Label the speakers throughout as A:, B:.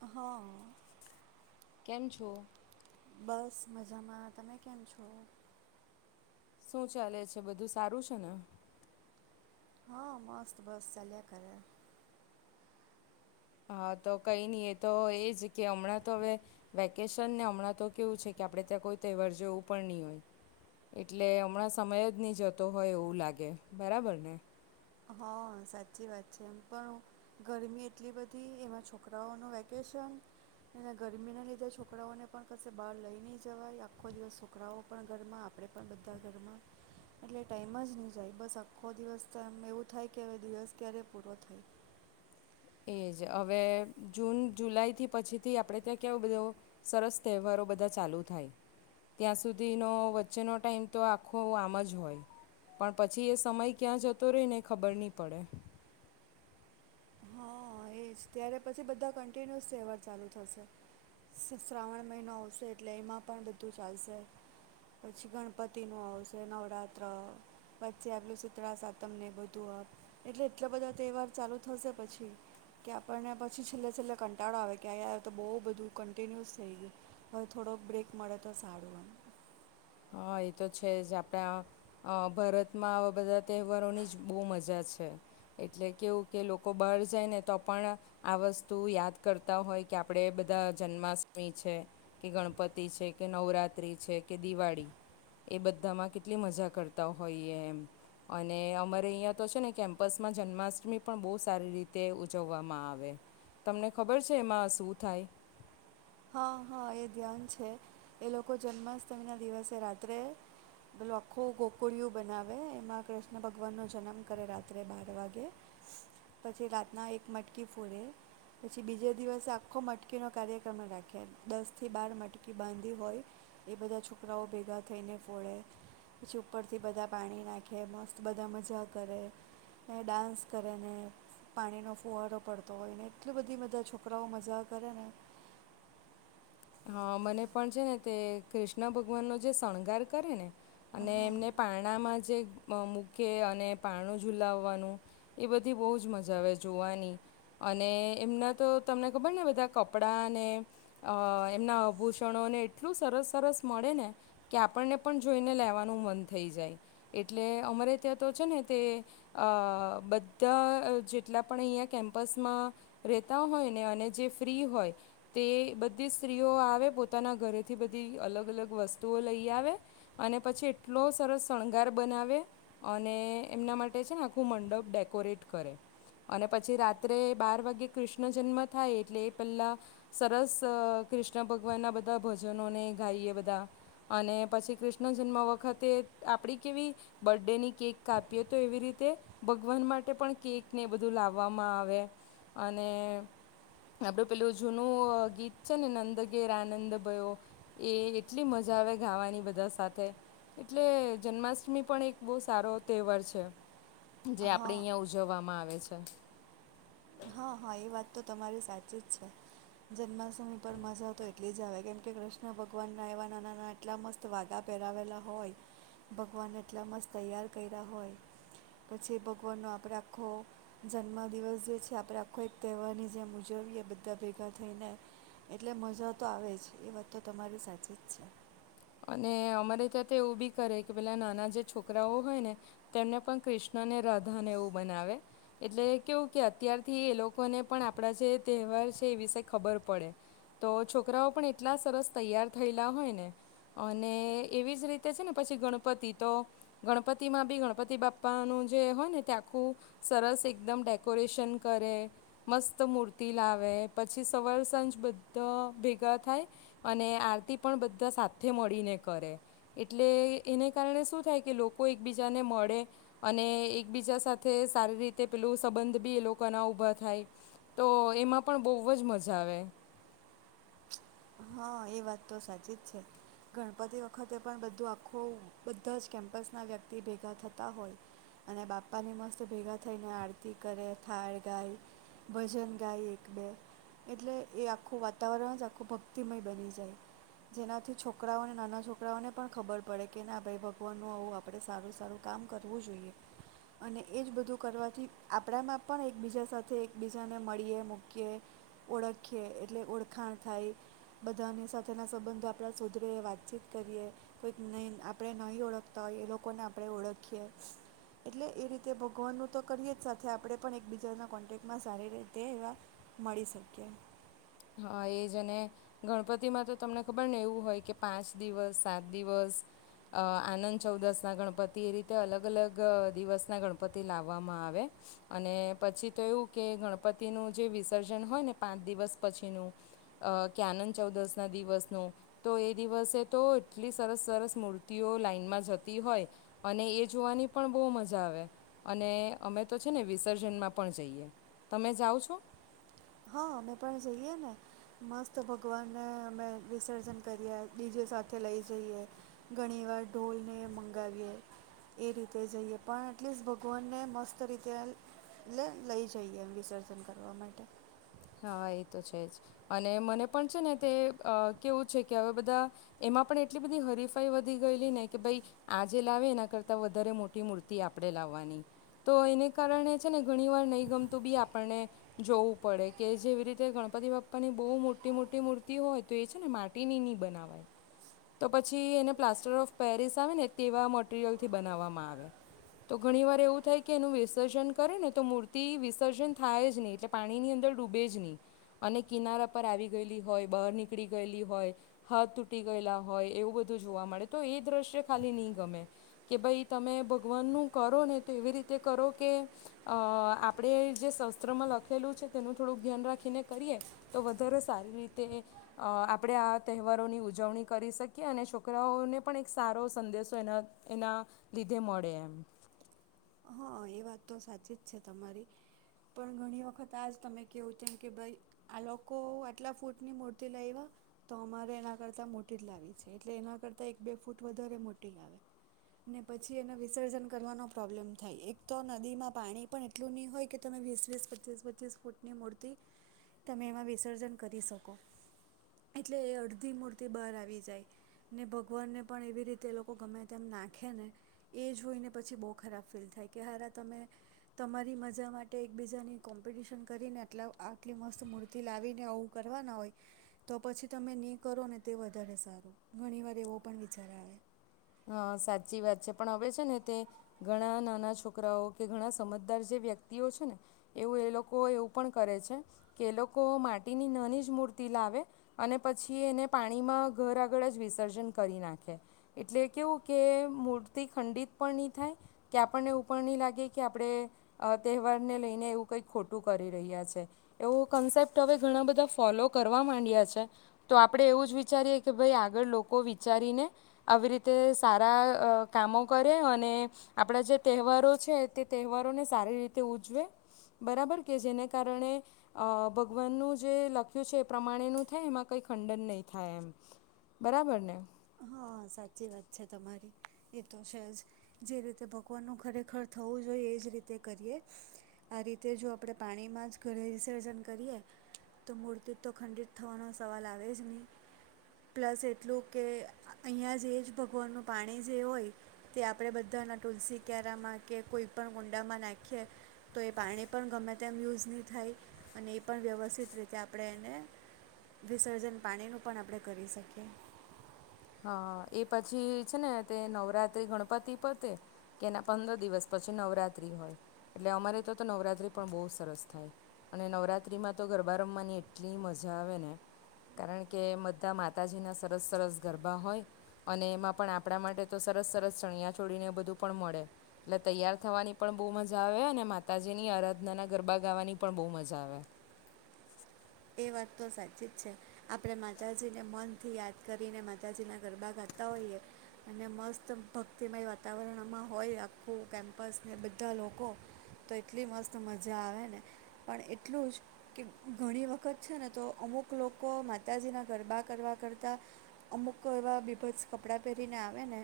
A: હા
B: કેમ છો?
A: બસ મજામાં. તમે કેમ છો?
B: શું ચાલે છે? બધું સારું છે ને?
A: હા, મસ્ત! બસ ચાલ્યા કરે.
B: હા, તો કંઈ નહી. એ તો એજ કે હમણાં તો હવે વેકેશન. ને હમણાં તો કેવું છે કે આપણેે ત્યાં કોઈ તહેવાર જેવું પણ ની હોય. એટલે હમણાં સમય જ ની જતો હોય એવું લાગે, બરાબર ને?
A: હા, સાચી વાત છે. એમ પણ ગરમી એટલી બધી. એમાં છોકરાઓનું વેકેશન. અને ગરમીના લીધે છોકરાઓને પણ કશે બહાર લઈ નહીં જવાય. આખો દિવસ છોકરાઓ પણ ઘરમાં, આપણે પણ બધા ઘરમાં, એટલે ટાઈમ જ નહીં જાય. બસ આખો દિવસ તો એમ એવું થાય કે હવે દિવસ ક્યારે પૂરો થાય.
B: એ જ. હવે જૂન જુલાઈથી પછીથી આપણે ત્યાં કેવું બધું, સરસ તહેવારો બધા ચાલુ થાય. ત્યાં સુધીનો વચ્ચેનો ટાઈમ તો આખો આમ જ હોય. પણ પછી એ સમય ક્યાં જતો રહેને, એ ખબર ની પડે.
A: હા એ જ. ત્યારે પછી બધા કન્ટિન્યુઅસ તહેવાર ચાલુ થશે. શ્રાવણ મહિનો આવશે, એટલે એમાં પણ બધું ચાલશે. પછી ગણપતિનું આવશે, નવરાત્ર. પછી આ પેલું શીતળા સાતમને એ બધું, આપ. એટલે એટલા બધા તહેવાર ચાલુ થશે પછી કે આપણને પછી છેલ્લે છેલ્લે કંટાળો આવે કે, આ યાર આ તો બહુ બધું કન્ટિન્યુસ થઈ ગયું, હવે થોડોક બ્રેક મળે તો સારું એમ.
B: હા, એ તો છે જ. આપણા ભારતમાં આવા બધા તહેવારોની જ બહુ મજા છે. એટલે કેવું કે લોકો બહાર જાય ને તો પણ આ વસ્તુ યાદ કરતા હોય, કે આપણે બધા જન્માષ્ટમી છે, કે ગણપતિ છે, કે નવરાત્રિ છે, કે દિવાળી એ બધામાં કેટલી મજા કરતા હોઈએ એમ. અને અમારે અહીંયા તો છે ને કેમ્પસમાં જન્માષ્ટમી પણ બહુ સારી રીતે ઉજવવામાં આવે. તમને ખબર છે એમાં શું થાય?
A: હા હા. એ ધ્યાન છે. એ લોકો જન્માષ્ટમીના દિવસે રાત્રે પેલું આખું ગોકુળિયું બનાવે. એમાં કૃષ્ણ ભગવાનનો જનમ કરે રાત્રે બાર વાગે. પછી રાતના એક મટકી ફોરે, પછી બીજે દિવસે આખો મટકીનો કાર્યક્રમ રાખે દસથી બાર મટકી બાંધી હોય. એ બધા છોકરાઓ ભેગા થઈને ફોડે. પછી ઉપરથી બધા પાણી નાખે, મસ્ત બધા મજા કરે, ને ડાન્સ કરે ને, પાણીનો ફુવારો પડતો હોય. ને એટલી બધી બધા છોકરાઓ મજા કરે ને!
B: હા મને પણ છે ને, તે કૃષ્ણ ભગવાનનો જે શણગાર કરે ને અને
A: હા
B: એમને પારણામાં જ જે મૂકે અને પારણું ઝુલાવવાનું, એ બધી બહુ જ મજા આવે જોવાની. અને એમના તો તમને ખબર ને બધા કપડાને એમના આભૂષણોને એટલું સરસ સરસ મળે ને, કે આપણને પણ જોઈને લેવાનું મન થઈ જાય. એટલે અમારે ત્યાં તો છે ને, તે બધા જેટલા પણ અહીંયા કેમ્પસમાં રહેતા હોય ને, અને જે ફ્રી હોય તે બધી સ્ત્રીઓ આવે પોતાના ઘરેથી બધી અલગ અલગ વસ્તુઓ લઈ આવે, અને પછી એટલો સરસ શણગાર બનાવે. અને એમના માટે છે ને આખું મંડપ ડેકોરેટ કરે. અને પછી રાત્રે બાર વાગે કૃષ્ણ જન્મ થાય એટલે એ પહેલાં સરસ કૃષ્ણ ભગવાનના બધા ભજનો ને એ ગાઈએ બધા. અને પછી કૃષ્ણ જન્મ વખતે આપણી કેવી બર્થ ડેની કેક કાપીએ, તો એવી રીતે ભગવાન માટે પણ કેકને એવું બધું લાવવામાં આવે, અને આપડું પેલું જૂનું ગીત. છે ને, નંદ ઘેર આનંદ ભયો, એ એટલી મજા આવે ગાવાની બધા સાથે. એટલે જન્માષ્ટમી પણ એક બહુ સારો તહેવાર છે. જે આપડે
A: હા
B: અહિયાં ઉજવવામાં આવે છે. અચ્છા.
A: હા હા એ વાત તો તમારી સાચી જ છે જન્માષ્ટમી પર મજા તો એટલી જ આવે કેમકે કૃષ્ણ ભગવાનના એવા નાનાના એટલા મસ્ત વાદા પહેરાવેલા હોય ભગવાન એટલા મસ્ત તૈયાર કર્યા હોય પછી ભગવાનનો આપણે આખો જન્મદિવસ જે છે. આપણે આખો એક તહેવારની જેમ ઉજવીએ બધા ભેગા થઈને એટલે મજા તો આવે જ એ વાત તો તમારી સાચી જ છે.
B: અને અમારે ત્યાં તો એવું બી કરે કે પેલા નાના જે છોકરાઓ હોય ને તેમને પણ કૃષ્ણને રાધાને એવું બનાવે એટલે કેવું કે અત્યારથી એ લોકોને પણ આપણા જે તહેવાર છે એ વિશે ખબર પડે તો છોકરાઓ પણ એટલા સરસ તૈયાર થયેલા હોય ને. અને એવી જ રીતે છે ને પછી ગણપતિ તો ગણપતિમાં બી ગણપતિ બાપાનું જે હોય ને તે આખું સરસ એકદમ ડેકોરેશન કરે મસ્ત મૂર્તિ લાવે પછી સવાર સાંજ બધા ભેગા થાય અને આરતી પણ બધા સાથે સાથે મળીને કરે એટલે એને કારણે શું થાય કે લોકો એકબીજાને મળે અને એકબીજા સાથે સારી રીતે પેલું સંબંધ બી એ લોકોના ઉઊભા થાય તો એમાં પણ બહુ જ મજા આવે.
A: હા એ વાત તો સાચી જ છે ગણપતિ વખતે પણ બધું આખું બધા જ કેમ્પસ ના વ્યક્તિ ભેગા થતા હોય અને બાપાની મસ્ત ભેગા થઈને આરતી કરે થાળ ગાય ભજન ગાય એક બે એટલે એ આખું વાતાવરણ ખૂ ભક્તિમય બની જાય જેનાથી છોકરાઓને નાના છોકરાઓને પણ ખબર પડે કે ના ભાઈ ભગવાનનું આવું આપણે સારું સારું કામ કરવું જોઈએ અને એ જ બધું કરવાથી આપણામાં પણ એકબીજા સાથે એકબીજાને મળીએ મૂકીએ ઓળખીએ એટલે ઓળખાણ થાય બધાની સાથેના સંબંધો આપણે સુધરીએ વાતચીત કરીએ કોઈક નહીં આપણે નહીં ઓળખતા હોય એ લોકોને આપણે ઓળખીએ એટલે એ રીતે ભગવાનનું તો કરીએ જ સાથે આપણે પણ એકબીજાના કોન્ટેક્ટમાં સારી રીતે એવા મળી શકીએ.
B: હા એ જ અને ગણપતિમાં તો તમને ખબર ને એવું હોય કે પાંચ દિવસ સાત દિવસ આનંદ ચૌદસના ગણપતિ એ રીતે અલગ અલગ દિવસના ગણપતિ લાવવામાં આવે અને પછી તો એવું કે ગણપતિનું જે વિસર્જન હોય ને પાંચ દિવસ પછીનું ક્યાનંદ ચૌદશના દિવસનું તો એ દિવસે તો એટલી સરસ સરસ મૂર્તિઓ લાાઈનમાં જતી હોય અને એ જોવાની પણ બહુ મજા આવે અને અમે તો છે ને વિસર્જનમાં પણ જઈએ તમે જાઓ છો.
A: હા અમે પણ જઈએ ને મસ્ત ભગવાનને અમે વિસર્જન કરીએ બીજે સાથે લઈ જઈએ ઘણીવાર ઢોલને મંગાવીએ એ રીતે જઈએ પણ એટલીસ્ટ ભગવાનને મસ્ત રીતે લઈ જઈએ વિસર્જન કરવા માટે
B: હા એ તો છે જ અને મને પણ છે ને તે કેવું છે કે હવે બધા એમાં પણ એટલી બધી હરીફાઈ વધી ગયેલી ને કે ભાઈ આજે લાવે એના કરતા વધારે મોટી મૂર્તિ આપણે લાવવાની તો એને કારણે છે ને ઘણી વાર નહી ગમતું બી આપણને જોવું પડે. કે જેવી રીતે ગણપતિ બાપ્પાની બહુ મોટી મોટી મૂર્તિ હોય તો એ છે ને માટીની નની બનાવાય તો પછી એને પ્લાસ્ટર ઓફ પેરિસ આવે ને તેવા મટરિયલથી બનાવવામાં આવે તો ઘણી વાર એવું થાય કે એનું વિસર્જન કરે ને તો મૂર્તિ વિસર્જન થાય જ નહીં એટલે પાણીની અંદર ડૂબે જ નહી અને કિનારા પર આવી ગયેલી હોય બહાર નીકળી ગયેલી હોય હથ તૂટી ગયેલા હોય એવું બધું જોવા મળે તો એ દ્રશ્ય ખાલી નહી ગમે કે ભાઈ તમે ભગવાનનું કરો ને તો એવી રીતે કરો કે અ આપણે જે શસ્ત્રમાં લખેલું છે. તેનું થોડુંક ધ્યાન રાખીને કરીએ તો વધારે સારી રીતે આપણે આ તહેવારોની ઉજવણી કરી શકીએ અને છોકરાઓને પણ એક સારો સંદેશો એના એના લીધે મળે એમ.
A: હા એ વાત તો સાચી જ છે તમારી પણ ઘણી વખત આજ તમે કેવું તેમમ કે ભાઈ આ લોકો આટલા ફૂટની મૂર્તિ લાવવા તો અમારે એના કરતાં મોટી જ લાવી છે એટલે એના કરતાં એક બે ફૂટ વધારે મોટી લાવે ને પછી એને વિસર્જન કરવાનો પ્રોબ્લેમ થાય એક તો નદીમાં પાણી પણ એટલું નહી હોય કે તમે વીસ વીસ પચીસ પચીસ ફૂટની મૂર્તિ તમે એમાં વિસર્જન કરી શકો એટલે એ અડધી મૂર્તિ બહાર આવી જાય ને ભગવાનને પણ એવી રીતે એ લોકો ગમે તેમ નાખે ને એ જોઈને પછી બહુ ખરાબ ફીલ થાય કે હાર તમે તમારી મજા માટે એકબીજાની કોમ્પિટિશન કરીનેટ આટલી મસ્ત મૂર્તિ લાવીને આવું કરવાના હોય તો પછી તમે ને કરો ને તે વધારે સારું ઘણી વાર એવો પણ વિચાર આવે.
B: હ સાચી વાત છે પણ હવે છે ને તે ઘણા નાના છોકરાઓ કે ઘણા સમજદાર જે વ્યક્તિઓ છે ને એવું એ લોકો એવું પણ કરે છે કે એ લોકો માટીની નાની જ મૂર્તિ લાવે અને પછી એને પાણીમાં ઘર આગળ જ વિસર્જન કરી નાખે એટલે કેવું કે મૂર્તિ ખંડિત પણ નહી થાય કે આપણને એવું પણ નહી લાગે કે આપણે તહેવારને લઈને એવું કંઈક ખોટું કરી રહ્યા છે એવો કન્સેપ્ટ હવે ઘણા બધા ફોલો કરવા માંડ્યા છે તો આપણે એવું જ વિચારીએ કે ભાઈ આગળ લોકો વિચારીને આવી રીતે તે સારા કામો કરે અને આપણા જે તહેવારો છે તે તહેવારોને સારી રીતે ઉજવે બરાબર કે જેને કારણે અ ભગવાનનું જે લખ્યું છે એ પ્રમાણેનું થાય એમાં કઈ ખંડન નહીં થાય એમ બરાબર ને.
A: હા સાચી વાત છે તમારી એ તો છે જ જે રીતે ભગવાનનું ખરેખર થવું જોઈએ એજ રીતે કરીએ આ રીતે જો આપણે પાણીમાં જ ઘરે વિસર્જન કરીએ તો મૂર્તિ તો ખંડિત થવાનો સવાલ આવે જ નહી પ્લસ એટલું કે અહીંયા જે જ ભગવાનનું પાણી જે હોય તે આપણે બધાના તુલસી ક્યારામાં કે કોઈ પણ ગુંડામાં નાખીએ તો એ પાણી પણ ગમે તેમ યુઝ નહીં થાય અને એ પણ વ્યવસ્થિત રીતે આપણે એને વિસર્જન પાણીનું પણ આપણે કરી શકીએ.
B: હા એ પછી છે ને તે નવરાત્રી ગણપતિ પરતે કે એના પંદર દિવસ પછી નવરાત્રી હોય એટલે અમારે તો તો નવરાત્રી પણ બહુ સરસ થાય અને નવરાત્રીમાં તો ગરબા રમવાની એટલી મજા આવે ને કારણ કે બધા માતાજીના સરસ સરસ. ગરબા હોય અને એમાં પણ આપણા માટે તો સરસ સરસ ચણિયા છોડીને બધું પણ મળે એટલે તૈયાર થવાની પણ બહુ મજા આવે અને માતાજીની આરાધના ના ગરબા ગાવાની પણ બહુ મજા આવે.
A: એ વાત તો સાચી જ છે આપણે માતાજીને મનથી યાદ કરીને માતાજીના ગરબા ગાતા હોઈએ અને મસ્ત ભક્તિમય વાતાવરણમાં હોય આખું કેમ્પસને બધા લોકો તો એટલી મસ્ત મજા આવે ને પણ એટલું જ કે ઘણી વખત વખત છે ને તો અમુક લોકો માતાજીના ગરબા કરવા કરતાં અમુક એવા બીભત્સ કપડાં પહેરીને આવે ને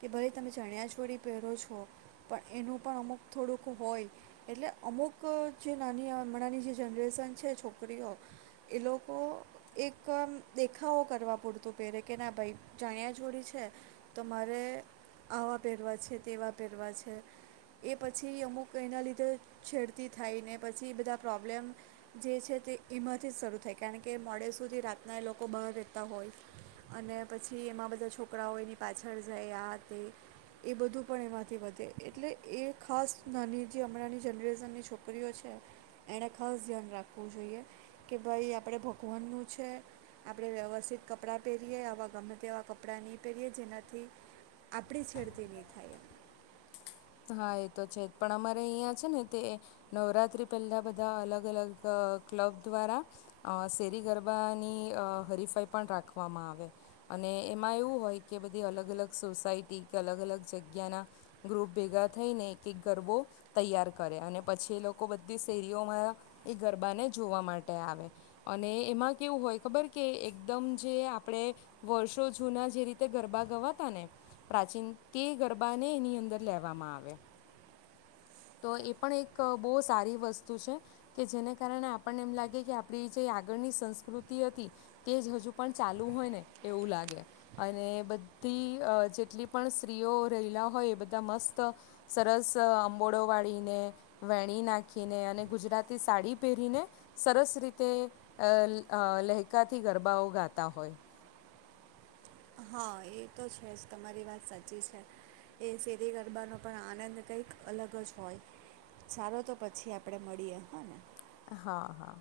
A: કે ભાઈ તમે ચણિયા છોડી પહેરો છો પણ એનું પણ અમુક થોડુંક હોય એટલે અમુક જે નાની હમણાંની જે જનરેશન છે છોકરી છોકરીઓ એ લોકો એક દેખાવો કરવા પૂરતું પહેરે કે ના ભાઈ જાણ્યા જોડી છે તો મારે આવા પહેરવા છે તેવા પહેરવા છે એ પછી અમુક એના લીધે છેડતી થાય ને પછી બધા પ્રોબ્લેમ જે છે. તે એમાંથી જ શરૂ થાય કારણ કે મોડે સુધી રાતના એ લોકો બહાર રહેતા હોય અને પછી એમાં બધા છોકરાઓ એની પાછળ જાય આ તે એ બધું પણ એમાંથી વધે એટલે એ ખાસ નાની જે હમણાંની જનરેશનની છોકરીઓ છે એણે ખાસ ધ્યાન રાખવું. જોએ કે ભાઈ આપણે ભગવાનનું છે આપણે વ્યવસ્થિત કપડાં પહેરીએ આવા ગમે તે એવાં કપડાં નહીં પહેરીએ જેનાથી આપણી છેડતી નહીં થાય એમ.
B: હા એ તો છે જ પણ અમારે અહીંયા છે ને તે નવરાતિ પહેલા બધા અલગ અલગ ક્લબ દ્વારા શેરી ગરબાની હરીફાઈ પણ રાખવામાં આવે અને એમાં એવું હોય કે બધી અલગ અલગ સોસાયટી કે અલગ અલગ જગ્યાના ગ્રુપ ભેગા થઈને એક એક ગરબો તૈયાર કરે અને પછી એ લોકો બધી શેરીઓમાં એ ગરબાને જોવા માટે આવે અને એમાં કેવું હોય ખબર કે એકદમ જે આપણે વર્ષો જૂના જે રીતે ગરબા ગવાતા ને પ્રાચીન તે ગરબાને એની અંદર લેવામાં આવે તો એ પણ એક બહુ સારી વસ્તુ છે કે જેને કારણે આપણને એમ લાગે કે આપડી જે આગળની સંસ્કૃતિ હતી તે જ હજુ પણ ચાલુ હોય ને એવું લાગે અને બધી જેટલી પણ સ્ત્રીઓ રહેલા હોય મસ્ત સરસ આંબોળો વાળીને વેણી નાખીને અને ગુજરાતી સાડી પહેરીને સરસ રીતે લહેકાથી ગરબાઓ ગાતા હોય.
A: હા એ તો છે જ તમારી વાત સાચી છે એ શેરી ગરબાનો પણ આનંદ કંઈક અલગ જ હોય સારો તો પછી આપણે મળીએ હા ને.
B: હા હા.